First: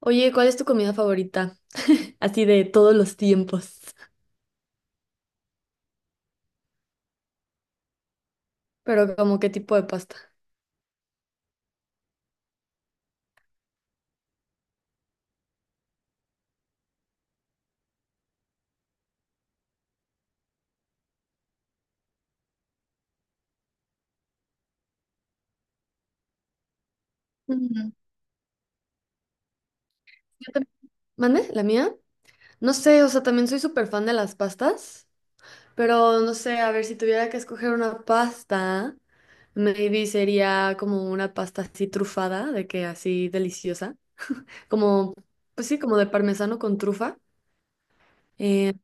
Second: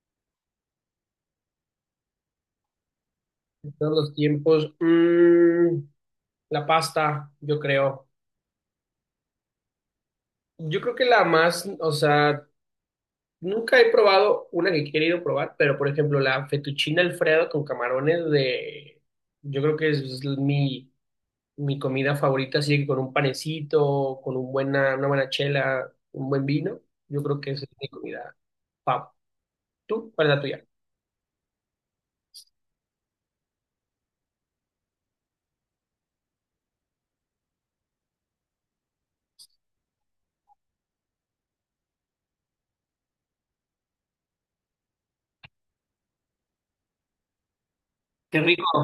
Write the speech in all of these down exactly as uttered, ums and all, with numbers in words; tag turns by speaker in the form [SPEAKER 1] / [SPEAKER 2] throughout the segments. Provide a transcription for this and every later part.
[SPEAKER 1] Oye, ¿cuál es tu comida favorita? Así de todos los
[SPEAKER 2] De
[SPEAKER 1] tiempos.
[SPEAKER 2] todos los tiempos. Mm, la pasta, yo creo.
[SPEAKER 1] Pero como qué tipo de pasta.
[SPEAKER 2] Yo creo que la más, o sea, nunca he probado una que he querido probar, pero por ejemplo, la fettuccine Alfredo con camarones de, yo creo que es mi, mi comida favorita, así que con un panecito, con un buena, una buena chela, un buen vino, yo creo que esa es mi
[SPEAKER 1] Mm,
[SPEAKER 2] comida. Pau, ¿tú? ¿Cuál es la
[SPEAKER 1] yo
[SPEAKER 2] tuya?
[SPEAKER 1] tam- ¿Mande? ¿La mía? No sé, o sea, también soy súper fan de las pastas. Pero no sé, a ver, si tuviera que escoger una pasta, maybe sería como una pasta así trufada, de que así deliciosa. Como, pues sí, como de parmesano con trufa.
[SPEAKER 2] Qué rico.
[SPEAKER 1] Eh,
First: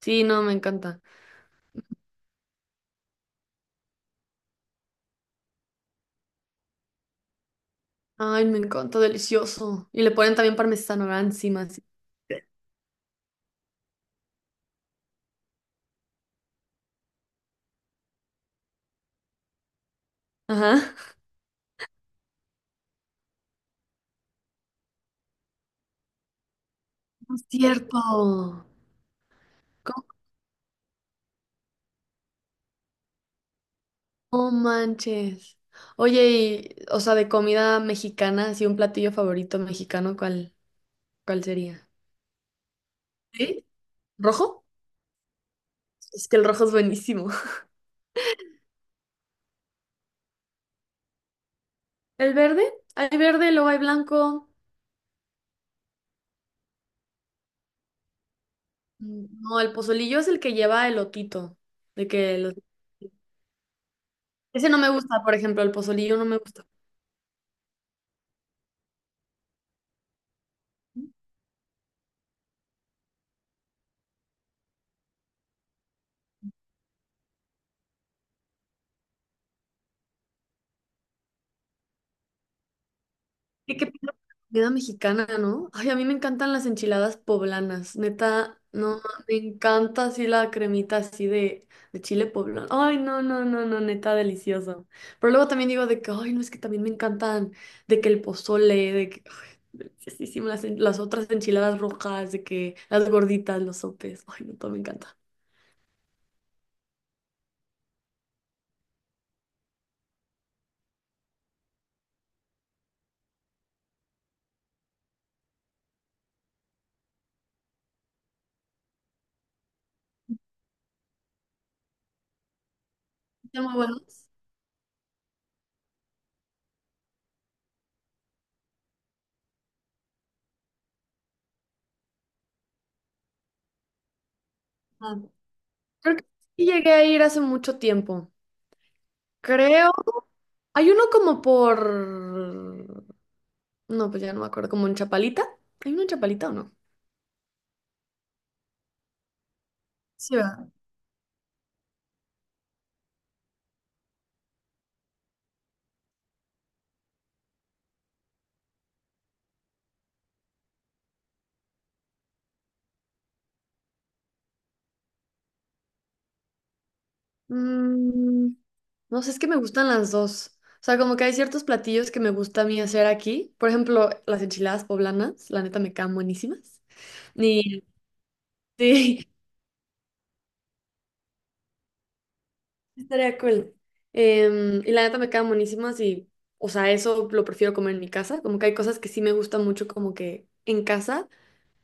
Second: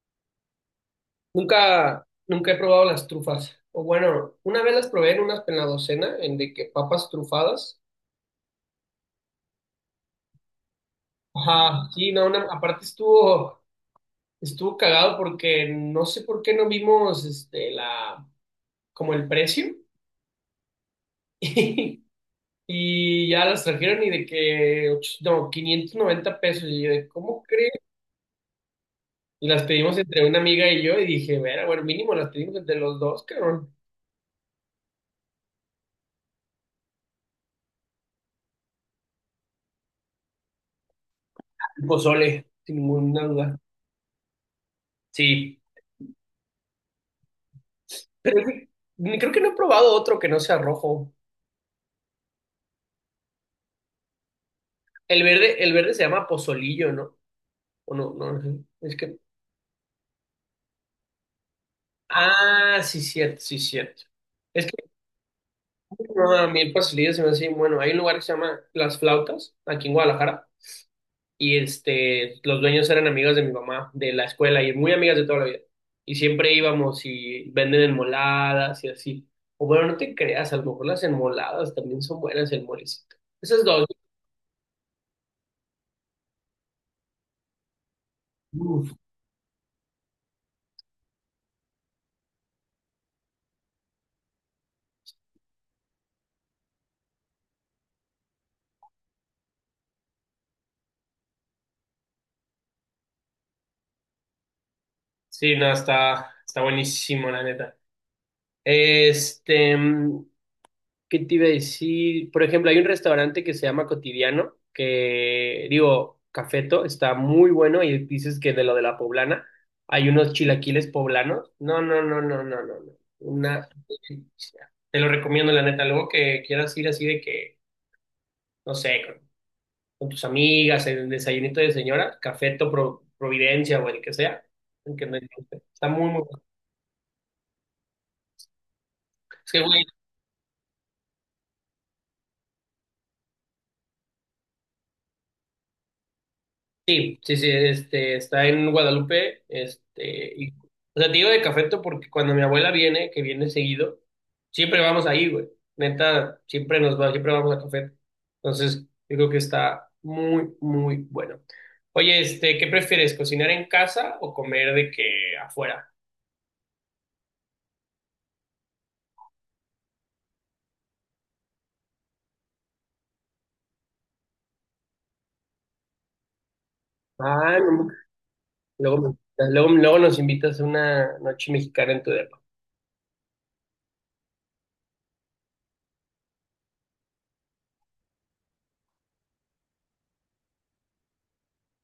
[SPEAKER 1] sí, no, me encanta.
[SPEAKER 2] Nunca, nunca he probado las trufas. O bueno, una vez las probé en unas en la docena, en de que papas trufadas.
[SPEAKER 1] Ay, me encanta, delicioso. Y le ponen también parmesano, ¿verdad? Encima, así.
[SPEAKER 2] Ajá, sí, no, una- aparte estuvo, estuvo cagado porque no sé por qué no vimos este la como el precio.
[SPEAKER 1] Ajá.
[SPEAKER 2] Y ya las trajeron y de que, och- no, quinientos noventa pesos. Y yo de,
[SPEAKER 1] No
[SPEAKER 2] ¿cómo
[SPEAKER 1] es
[SPEAKER 2] crees?
[SPEAKER 1] cierto.
[SPEAKER 2] Y las pedimos entre una amiga y yo y dije, "Vera, bueno, mínimo las pedimos entre los dos, cabrón."
[SPEAKER 1] No manches. Oye, y, o sea, de comida mexicana, así un platillo favorito mexicano, ¿cuál, ¿cuál
[SPEAKER 2] El
[SPEAKER 1] sería?
[SPEAKER 2] pozole, sin ninguna duda.
[SPEAKER 1] ¿Sí? ¿Rojo?
[SPEAKER 2] Sí.
[SPEAKER 1] Es que el rojo es buenísimo.
[SPEAKER 2] Pero es que ni- creo que no he probado otro que no sea rojo.
[SPEAKER 1] ¿El verde? Hay verde, luego hay blanco.
[SPEAKER 2] El verde, el verde se llama pozolillo, ¿no? O no, no, no, es que.
[SPEAKER 1] Mm, No, el pozolillo es el que lleva elotito. De que los-
[SPEAKER 2] Ah, sí, cierto, sí, cierto. Es
[SPEAKER 1] Ese no me
[SPEAKER 2] que
[SPEAKER 1] gusta, por ejemplo, el pozolillo no
[SPEAKER 2] no,
[SPEAKER 1] me
[SPEAKER 2] a mí
[SPEAKER 1] gusta.
[SPEAKER 2] el pozolillo se me hace bien bueno. Hay un lugar que se llama Las Flautas, aquí en Guadalajara, y este, los dueños eran amigos de mi mamá, de la escuela, y muy amigas de toda la vida. Y siempre íbamos y venden enmoladas y así. O bueno, no te creas, a lo mejor las enmoladas también son buenas, el molecito. Esas
[SPEAKER 1] ¿Qué,
[SPEAKER 2] dos.
[SPEAKER 1] ¿qué piensas de la comida mexicana, no? Ay, a mí me encantan las enchiladas poblanas, neta,
[SPEAKER 2] Uf.
[SPEAKER 1] no, me encanta así la cremita así de, de chile poblano. Ay, no, no, no, no, neta, delicioso. Pero luego también digo de que, ay, no, es que también me encantan, de que el pozole, de que, ay, deliciosísimo, las, en- las otras enchiladas rojas, de que las gorditas, los sopes, ay, no, todo me encanta.
[SPEAKER 2] Sí, no, está, está buenísimo, la neta. Este, mm, ¿Qué te iba a decir? Por ejemplo, hay un restaurante que se llama Cotidiano, que digo, Cafeto, está muy bueno. Y dices que de lo de la poblana, hay unos chilaquiles poblanos. No, no, no, no, no, no, no.
[SPEAKER 1] Están
[SPEAKER 2] Una
[SPEAKER 1] muy buenos.
[SPEAKER 2] delicia. Te lo recomiendo, la neta. Luego que quieras ir así de que, no sé, con, con tus amigas, en el desayunito de señora, Cafeto Pro- Providencia o el que sea, el que no-
[SPEAKER 1] Ah,
[SPEAKER 2] existe. Está muy,
[SPEAKER 1] creo
[SPEAKER 2] muy
[SPEAKER 1] que
[SPEAKER 2] bueno.
[SPEAKER 1] sí llegué a ir hace mucho tiempo.
[SPEAKER 2] Es que, güey,
[SPEAKER 1] Creo. Hay uno como por No, pues ya no me acuerdo. ¿Como en Chapalita? ¿Hay una en Chapalita o no?
[SPEAKER 2] sí, sí, sí, este, está en Guadalupe, este,
[SPEAKER 1] Sí,
[SPEAKER 2] y,
[SPEAKER 1] va.
[SPEAKER 2] o sea, te digo de Cafeto porque cuando mi abuela viene, que viene seguido, siempre vamos ahí, güey, neta, siempre nos va, siempre vamos a Cafeto, entonces, yo creo que está muy, muy bueno. Oye, este, ¿qué prefieres, cocinar en casa o comer de que afuera?
[SPEAKER 1] Mm, no sé, es que me gustan las dos. O sea, como que hay ciertos platillos que me gusta a mí hacer aquí. Por ejemplo, las enchiladas poblanas, la neta me quedan buenísimas.
[SPEAKER 2] Ah,
[SPEAKER 1] Ni,
[SPEAKER 2] no, luego,
[SPEAKER 1] sí,
[SPEAKER 2] me- luego, luego nos invitas a una noche mexicana en tu depa,
[SPEAKER 1] estaría cool. Em, y la neta me quedan buenísimas y, o sea, eso lo prefiero comer en mi casa. Como que hay cosas que sí me gustan mucho como que en casa,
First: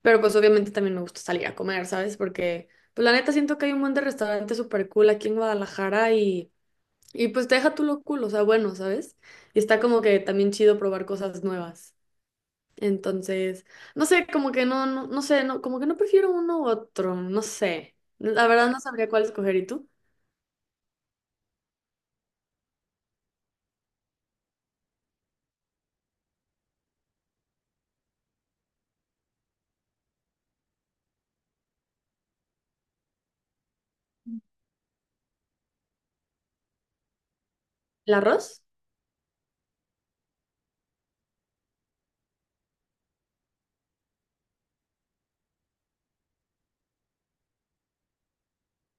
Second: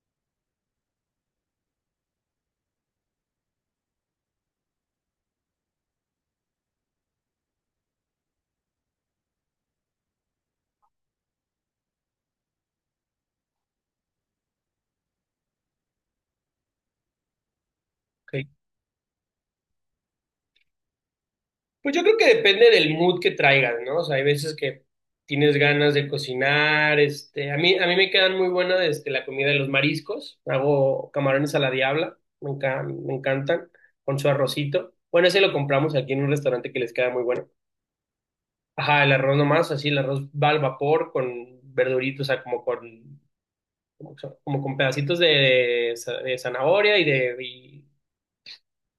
[SPEAKER 1] pero pues obviamente también me gusta salir a comer, ¿sabes? Porque, pues la neta siento que hay un montón de restaurantes súper cool aquí en Guadalajara y Y pues te deja tú lo cool, o sea, bueno, ¿sabes? Y está como que también chido probar cosas nuevas. Entonces, no sé, como que no, no, no sé, no, como que no prefiero uno u otro, no sé.
[SPEAKER 2] ¿ok?
[SPEAKER 1] La verdad no sabría cuál escoger. ¿Y tú?
[SPEAKER 2] Pues yo creo que depende del mood que traigas, ¿no? O sea, hay veces que tienes ganas de cocinar, este, a mí, a mí me quedan muy buenas, este, la comida de los mariscos, hago camarones a la diabla, me encan- me encantan, con su arrocito. Bueno, ese lo compramos aquí en un restaurante que les queda muy bueno.
[SPEAKER 1] ¿El arroz?
[SPEAKER 2] Ajá, el arroz nomás, así, el arroz va al vapor con verduritos, o sea, como con, como, como con pedacitos de, de zanahoria y de, y,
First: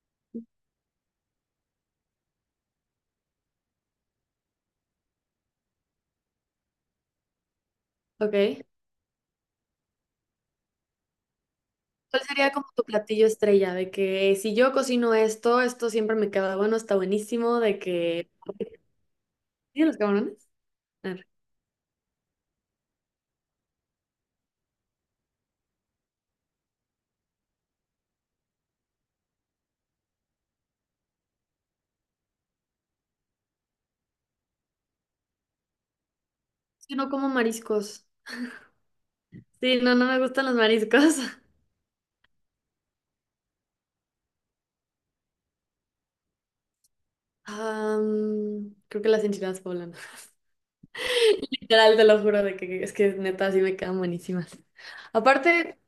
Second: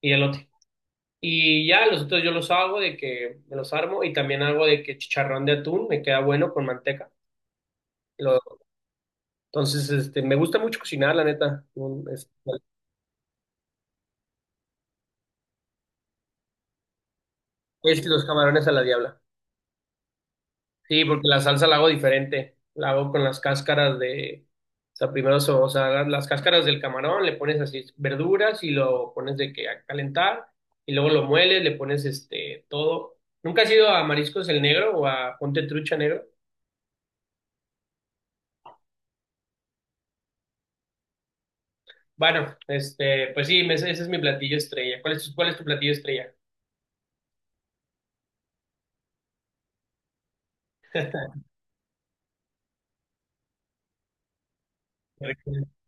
[SPEAKER 2] y elote. Y ya los otros yo los hago de que me los armo y también hago de que chicharrón de atún me queda bueno con manteca. Lo-
[SPEAKER 1] Ok.
[SPEAKER 2] entonces, este, me gusta mucho cocinar, la neta. Un-
[SPEAKER 1] ¿Cuál
[SPEAKER 2] Es,
[SPEAKER 1] sería como tu platillo estrella? De que si yo cocino esto, esto siempre me queda bueno, está buenísimo, de
[SPEAKER 2] es los
[SPEAKER 1] que...
[SPEAKER 2] camarones a la diabla.
[SPEAKER 1] ¿Sí, los camarones?
[SPEAKER 2] Sí,
[SPEAKER 1] Arre.
[SPEAKER 2] porque la salsa la hago diferente. La hago con las cáscaras de, o sea, primero, so- o sea, las cáscaras del camarón, le pones así verduras y lo pones de que a calentar y luego lo mueles, le pones este todo. ¿Nunca has ido a Mariscos el Negro o a Ponte Trucha Negro?
[SPEAKER 1] Es que no como mariscos. Sí, no, no me gustan los mariscos.
[SPEAKER 2] Bueno, este, pues sí, me- ese es mi platillo estrella. ¿Cuál es tu, cuál es tu platillo estrella?
[SPEAKER 1] Am, creo que las enchiladas poblanas. Literal, te lo juro de que es que neta sí me quedan buenísimas. Aparte,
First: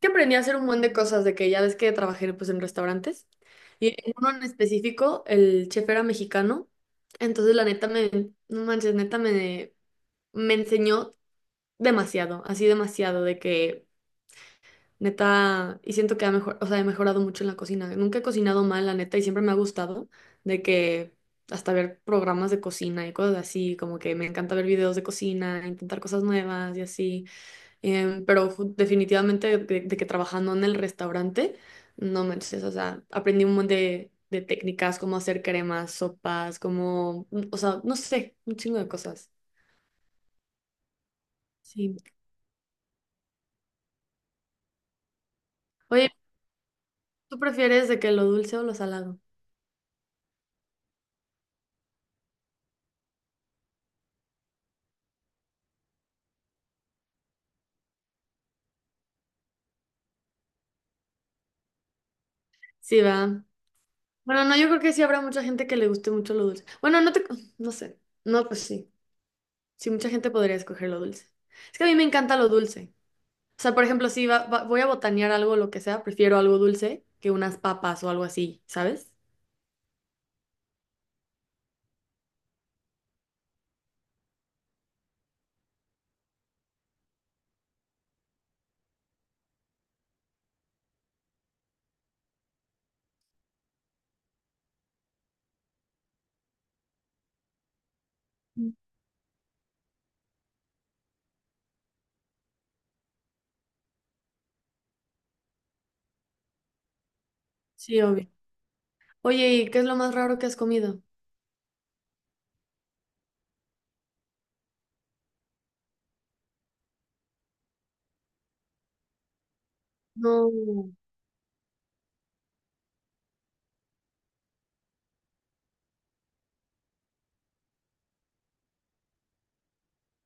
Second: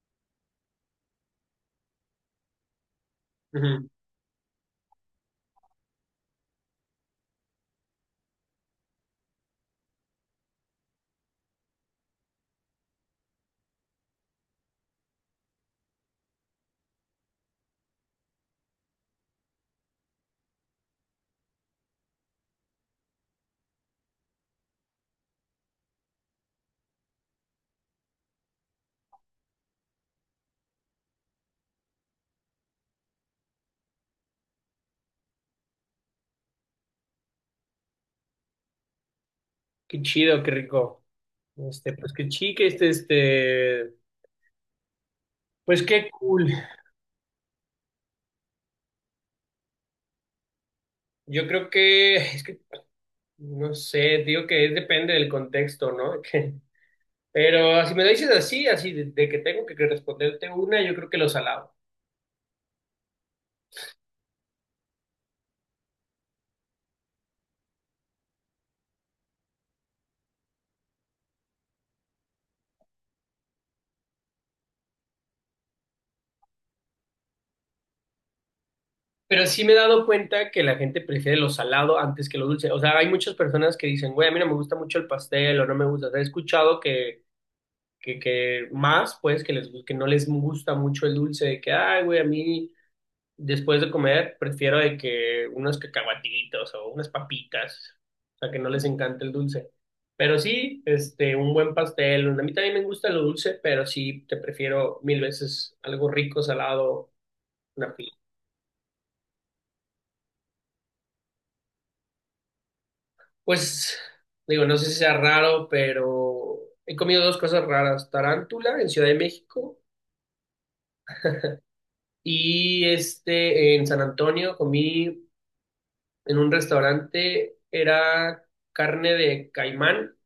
[SPEAKER 1] que aprendí a hacer un montón de cosas de que ya ves que trabajé pues en restaurantes
[SPEAKER 2] Ujú.
[SPEAKER 1] y en uno en específico el chef era mexicano, entonces la neta me no manches, neta me me enseñó demasiado, así demasiado de que Neta, y siento que ha mejor, o sea, he mejorado mucho en la cocina. Nunca he cocinado mal, la neta, y siempre me ha gustado de que hasta ver programas de cocina y cosas así, como que me encanta ver videos de cocina, intentar cosas nuevas y así. Em, pero ju- definitivamente de, de que trabajando en el restaurante, no me o sea, aprendí un montón de, de técnicas, cómo hacer cremas, sopas, cómo, mm, o sea, no sé, un chingo de cosas.
[SPEAKER 2] Qué chido, qué rico. Este,
[SPEAKER 1] Sí.
[SPEAKER 2] pues qué chique, este, este, pues qué
[SPEAKER 1] Oye,
[SPEAKER 2] cool.
[SPEAKER 1] ¿tú prefieres de que lo dulce o lo salado?
[SPEAKER 2] Yo creo que, es que, no sé, digo que es- depende del contexto, ¿no? Que pero si me lo dices así, así, de, de que tengo que responderte una, yo creo que lo salado.
[SPEAKER 1] Sí, va. Bueno, no, yo creo que sí habrá mucha gente que le guste mucho lo dulce. Bueno, no te, no sé. No, pues sí. Sí, mucha gente podría escoger lo dulce. Es que a mí me encanta lo dulce. O sea, por ejemplo, si va- va- voy a botanear algo, lo que sea, prefiero algo dulce que unas papas o algo así, ¿sabes?
[SPEAKER 2] Pero sí me he dado cuenta que la gente prefiere lo salado antes que lo dulce. O sea, hay muchas personas que dicen, güey, a mí no me gusta mucho el pastel o no me gusta. O sea, he escuchado que que, que más, pues, que, les, que no les gusta mucho el dulce, de que, ay, güey, a mí después de comer prefiero de que unos cacahuatitos o unas papitas, o sea, que no les encanta el dulce. Pero sí, este, un buen pastel, a mí también me gusta lo dulce, pero sí, te prefiero mil veces algo rico, salado, una
[SPEAKER 1] Sí,
[SPEAKER 2] pizza.
[SPEAKER 1] obvio. Oye, ¿y qué es lo más raro que has comido?
[SPEAKER 2] Pues, digo, no sé si sea raro, pero he comido dos cosas raras, tarántula en Ciudad de México
[SPEAKER 1] No,
[SPEAKER 2] y este, en San Antonio comí en un restaurante era carne de caimán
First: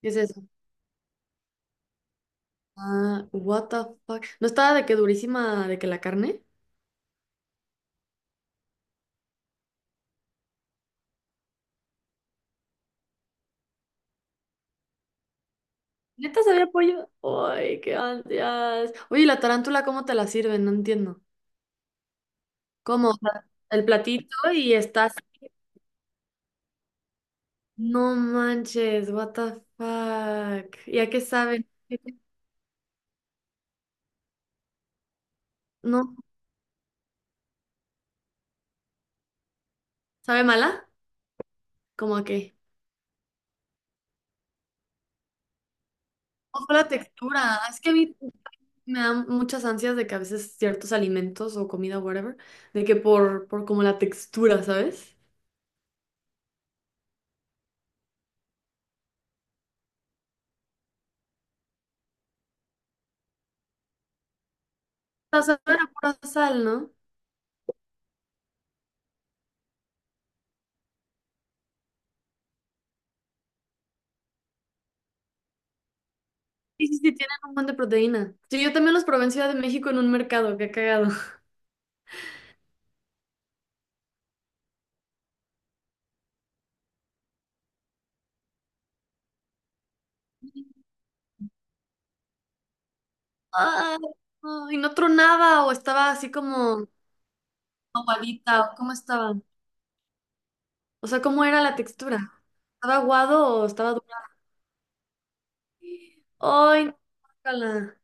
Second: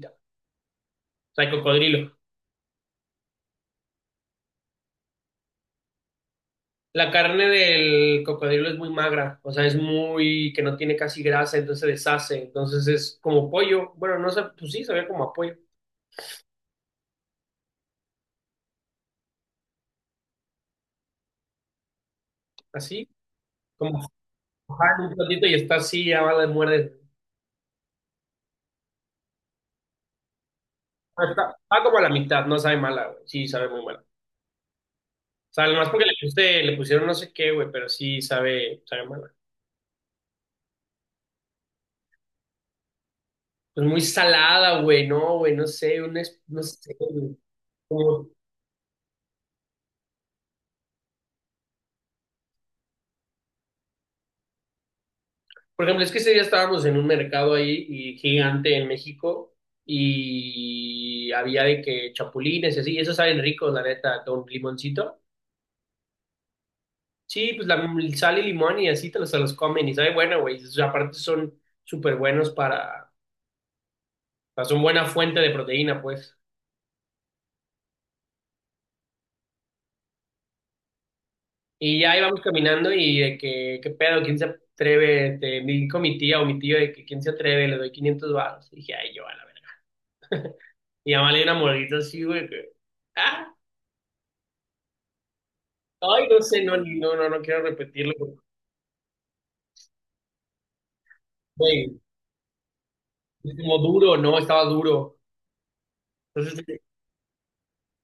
[SPEAKER 1] ¿qué es
[SPEAKER 2] o
[SPEAKER 1] eso?
[SPEAKER 2] sea, de cocodrilo.
[SPEAKER 1] Ah, what the fuck. ¿No estaba de que durísima de que la carne?
[SPEAKER 2] La carne del cocodrilo es muy magra, o sea, es muy, que no tiene casi grasa, entonces se deshace, entonces es como pollo, bueno, no sé, pues sí, sabía como a pollo,
[SPEAKER 1] ¿Neta sabía pollo? Ay, qué ansias. Oye, ¿y la tarántula cómo te la sirven? No entiendo.
[SPEAKER 2] así,
[SPEAKER 1] Como el
[SPEAKER 2] como
[SPEAKER 1] platito y
[SPEAKER 2] mojada en
[SPEAKER 1] estás.
[SPEAKER 2] un platito y está así, ya va, la muerde.
[SPEAKER 1] No manches, what the fuck. ¿Y a qué
[SPEAKER 2] Ah, Está,
[SPEAKER 1] sabe?
[SPEAKER 2] está como a la mitad, no sabe mala, güey, sí, sabe muy mala. O sea, nomás porque le,
[SPEAKER 1] ¿No?
[SPEAKER 2] puse- le pusieron no sé qué, güey, pero sí sabe, sabe mala.
[SPEAKER 1] ¿Sabe mala? ¿Cómo a qué?
[SPEAKER 2] Pues muy salada, güey, no, güey, no sé, una, es- no
[SPEAKER 1] ¿Cómo fue la
[SPEAKER 2] sé, güey.
[SPEAKER 1] textura? Es que a mí
[SPEAKER 2] Como,
[SPEAKER 1] me dan muchas ansias de que a veces ciertos alimentos o comida, whatever, de que por, por como la textura, ¿sabes?
[SPEAKER 2] por ejemplo, es que ese día estábamos en un mercado ahí y gigante en México y había de que chapulines y así, y esos saben ricos, la neta, con limoncito.
[SPEAKER 1] O sea, saben a pura sal, ¿no?
[SPEAKER 2] Sí, pues la sal y limón y así te los, se los comen y sabe bueno, güey. O sea, aparte son súper buenos para, o sea, son buena fuente de proteína, pues.
[SPEAKER 1] Sí, sí, sí, tienen un buen de proteína. Sí, yo también los probé en Ciudad de México en un mercado, qué cagado.
[SPEAKER 2] Y ya íbamos caminando y de que, qué pedo, quién se atreve, te, me dijo mi tía o mi tío de que quién se atreve, le doy quinientos baros. Y dije, ay, yo a la verga. Y ya le di una mordita así, güey, que, ah,
[SPEAKER 1] Ay, no, y no tronaba o estaba
[SPEAKER 2] ay,
[SPEAKER 1] así
[SPEAKER 2] no sé, no,
[SPEAKER 1] como
[SPEAKER 2] no, no, no quiero repetirlo.
[SPEAKER 1] aguadita, ¿cómo estaba? O sea, ¿cómo era la
[SPEAKER 2] Güey,
[SPEAKER 1] textura? ¿Estaba
[SPEAKER 2] es
[SPEAKER 1] aguado o
[SPEAKER 2] como
[SPEAKER 1] estaba
[SPEAKER 2] duro,
[SPEAKER 1] dura?
[SPEAKER 2] no, estaba duro. Entonces,
[SPEAKER 1] ¡Ay, no! ¡Guácala!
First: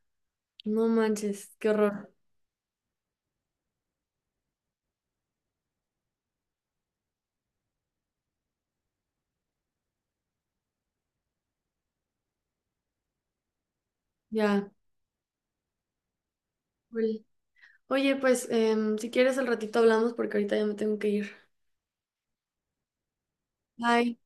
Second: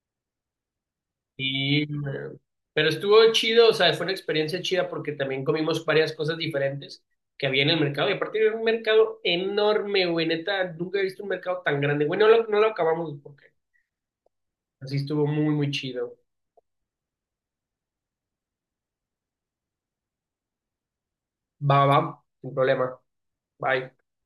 [SPEAKER 1] No manches, qué
[SPEAKER 2] sí,
[SPEAKER 1] horror.
[SPEAKER 2] man. Pero estuvo chido, o sea, fue una experiencia chida porque también comimos varias cosas diferentes que había en el mercado. Y aparte era un mercado enorme, güey, neta, nunca he visto un mercado tan grande. Bueno, no lo, no lo acabamos porque
[SPEAKER 1] Ya.
[SPEAKER 2] así estuvo muy, muy chido.
[SPEAKER 1] Ul. Oye, pues, em, si quieres al ratito hablamos porque ahorita ya me tengo que ir.
[SPEAKER 2] Va, va, sin problema. Bye.
[SPEAKER 1] Bye.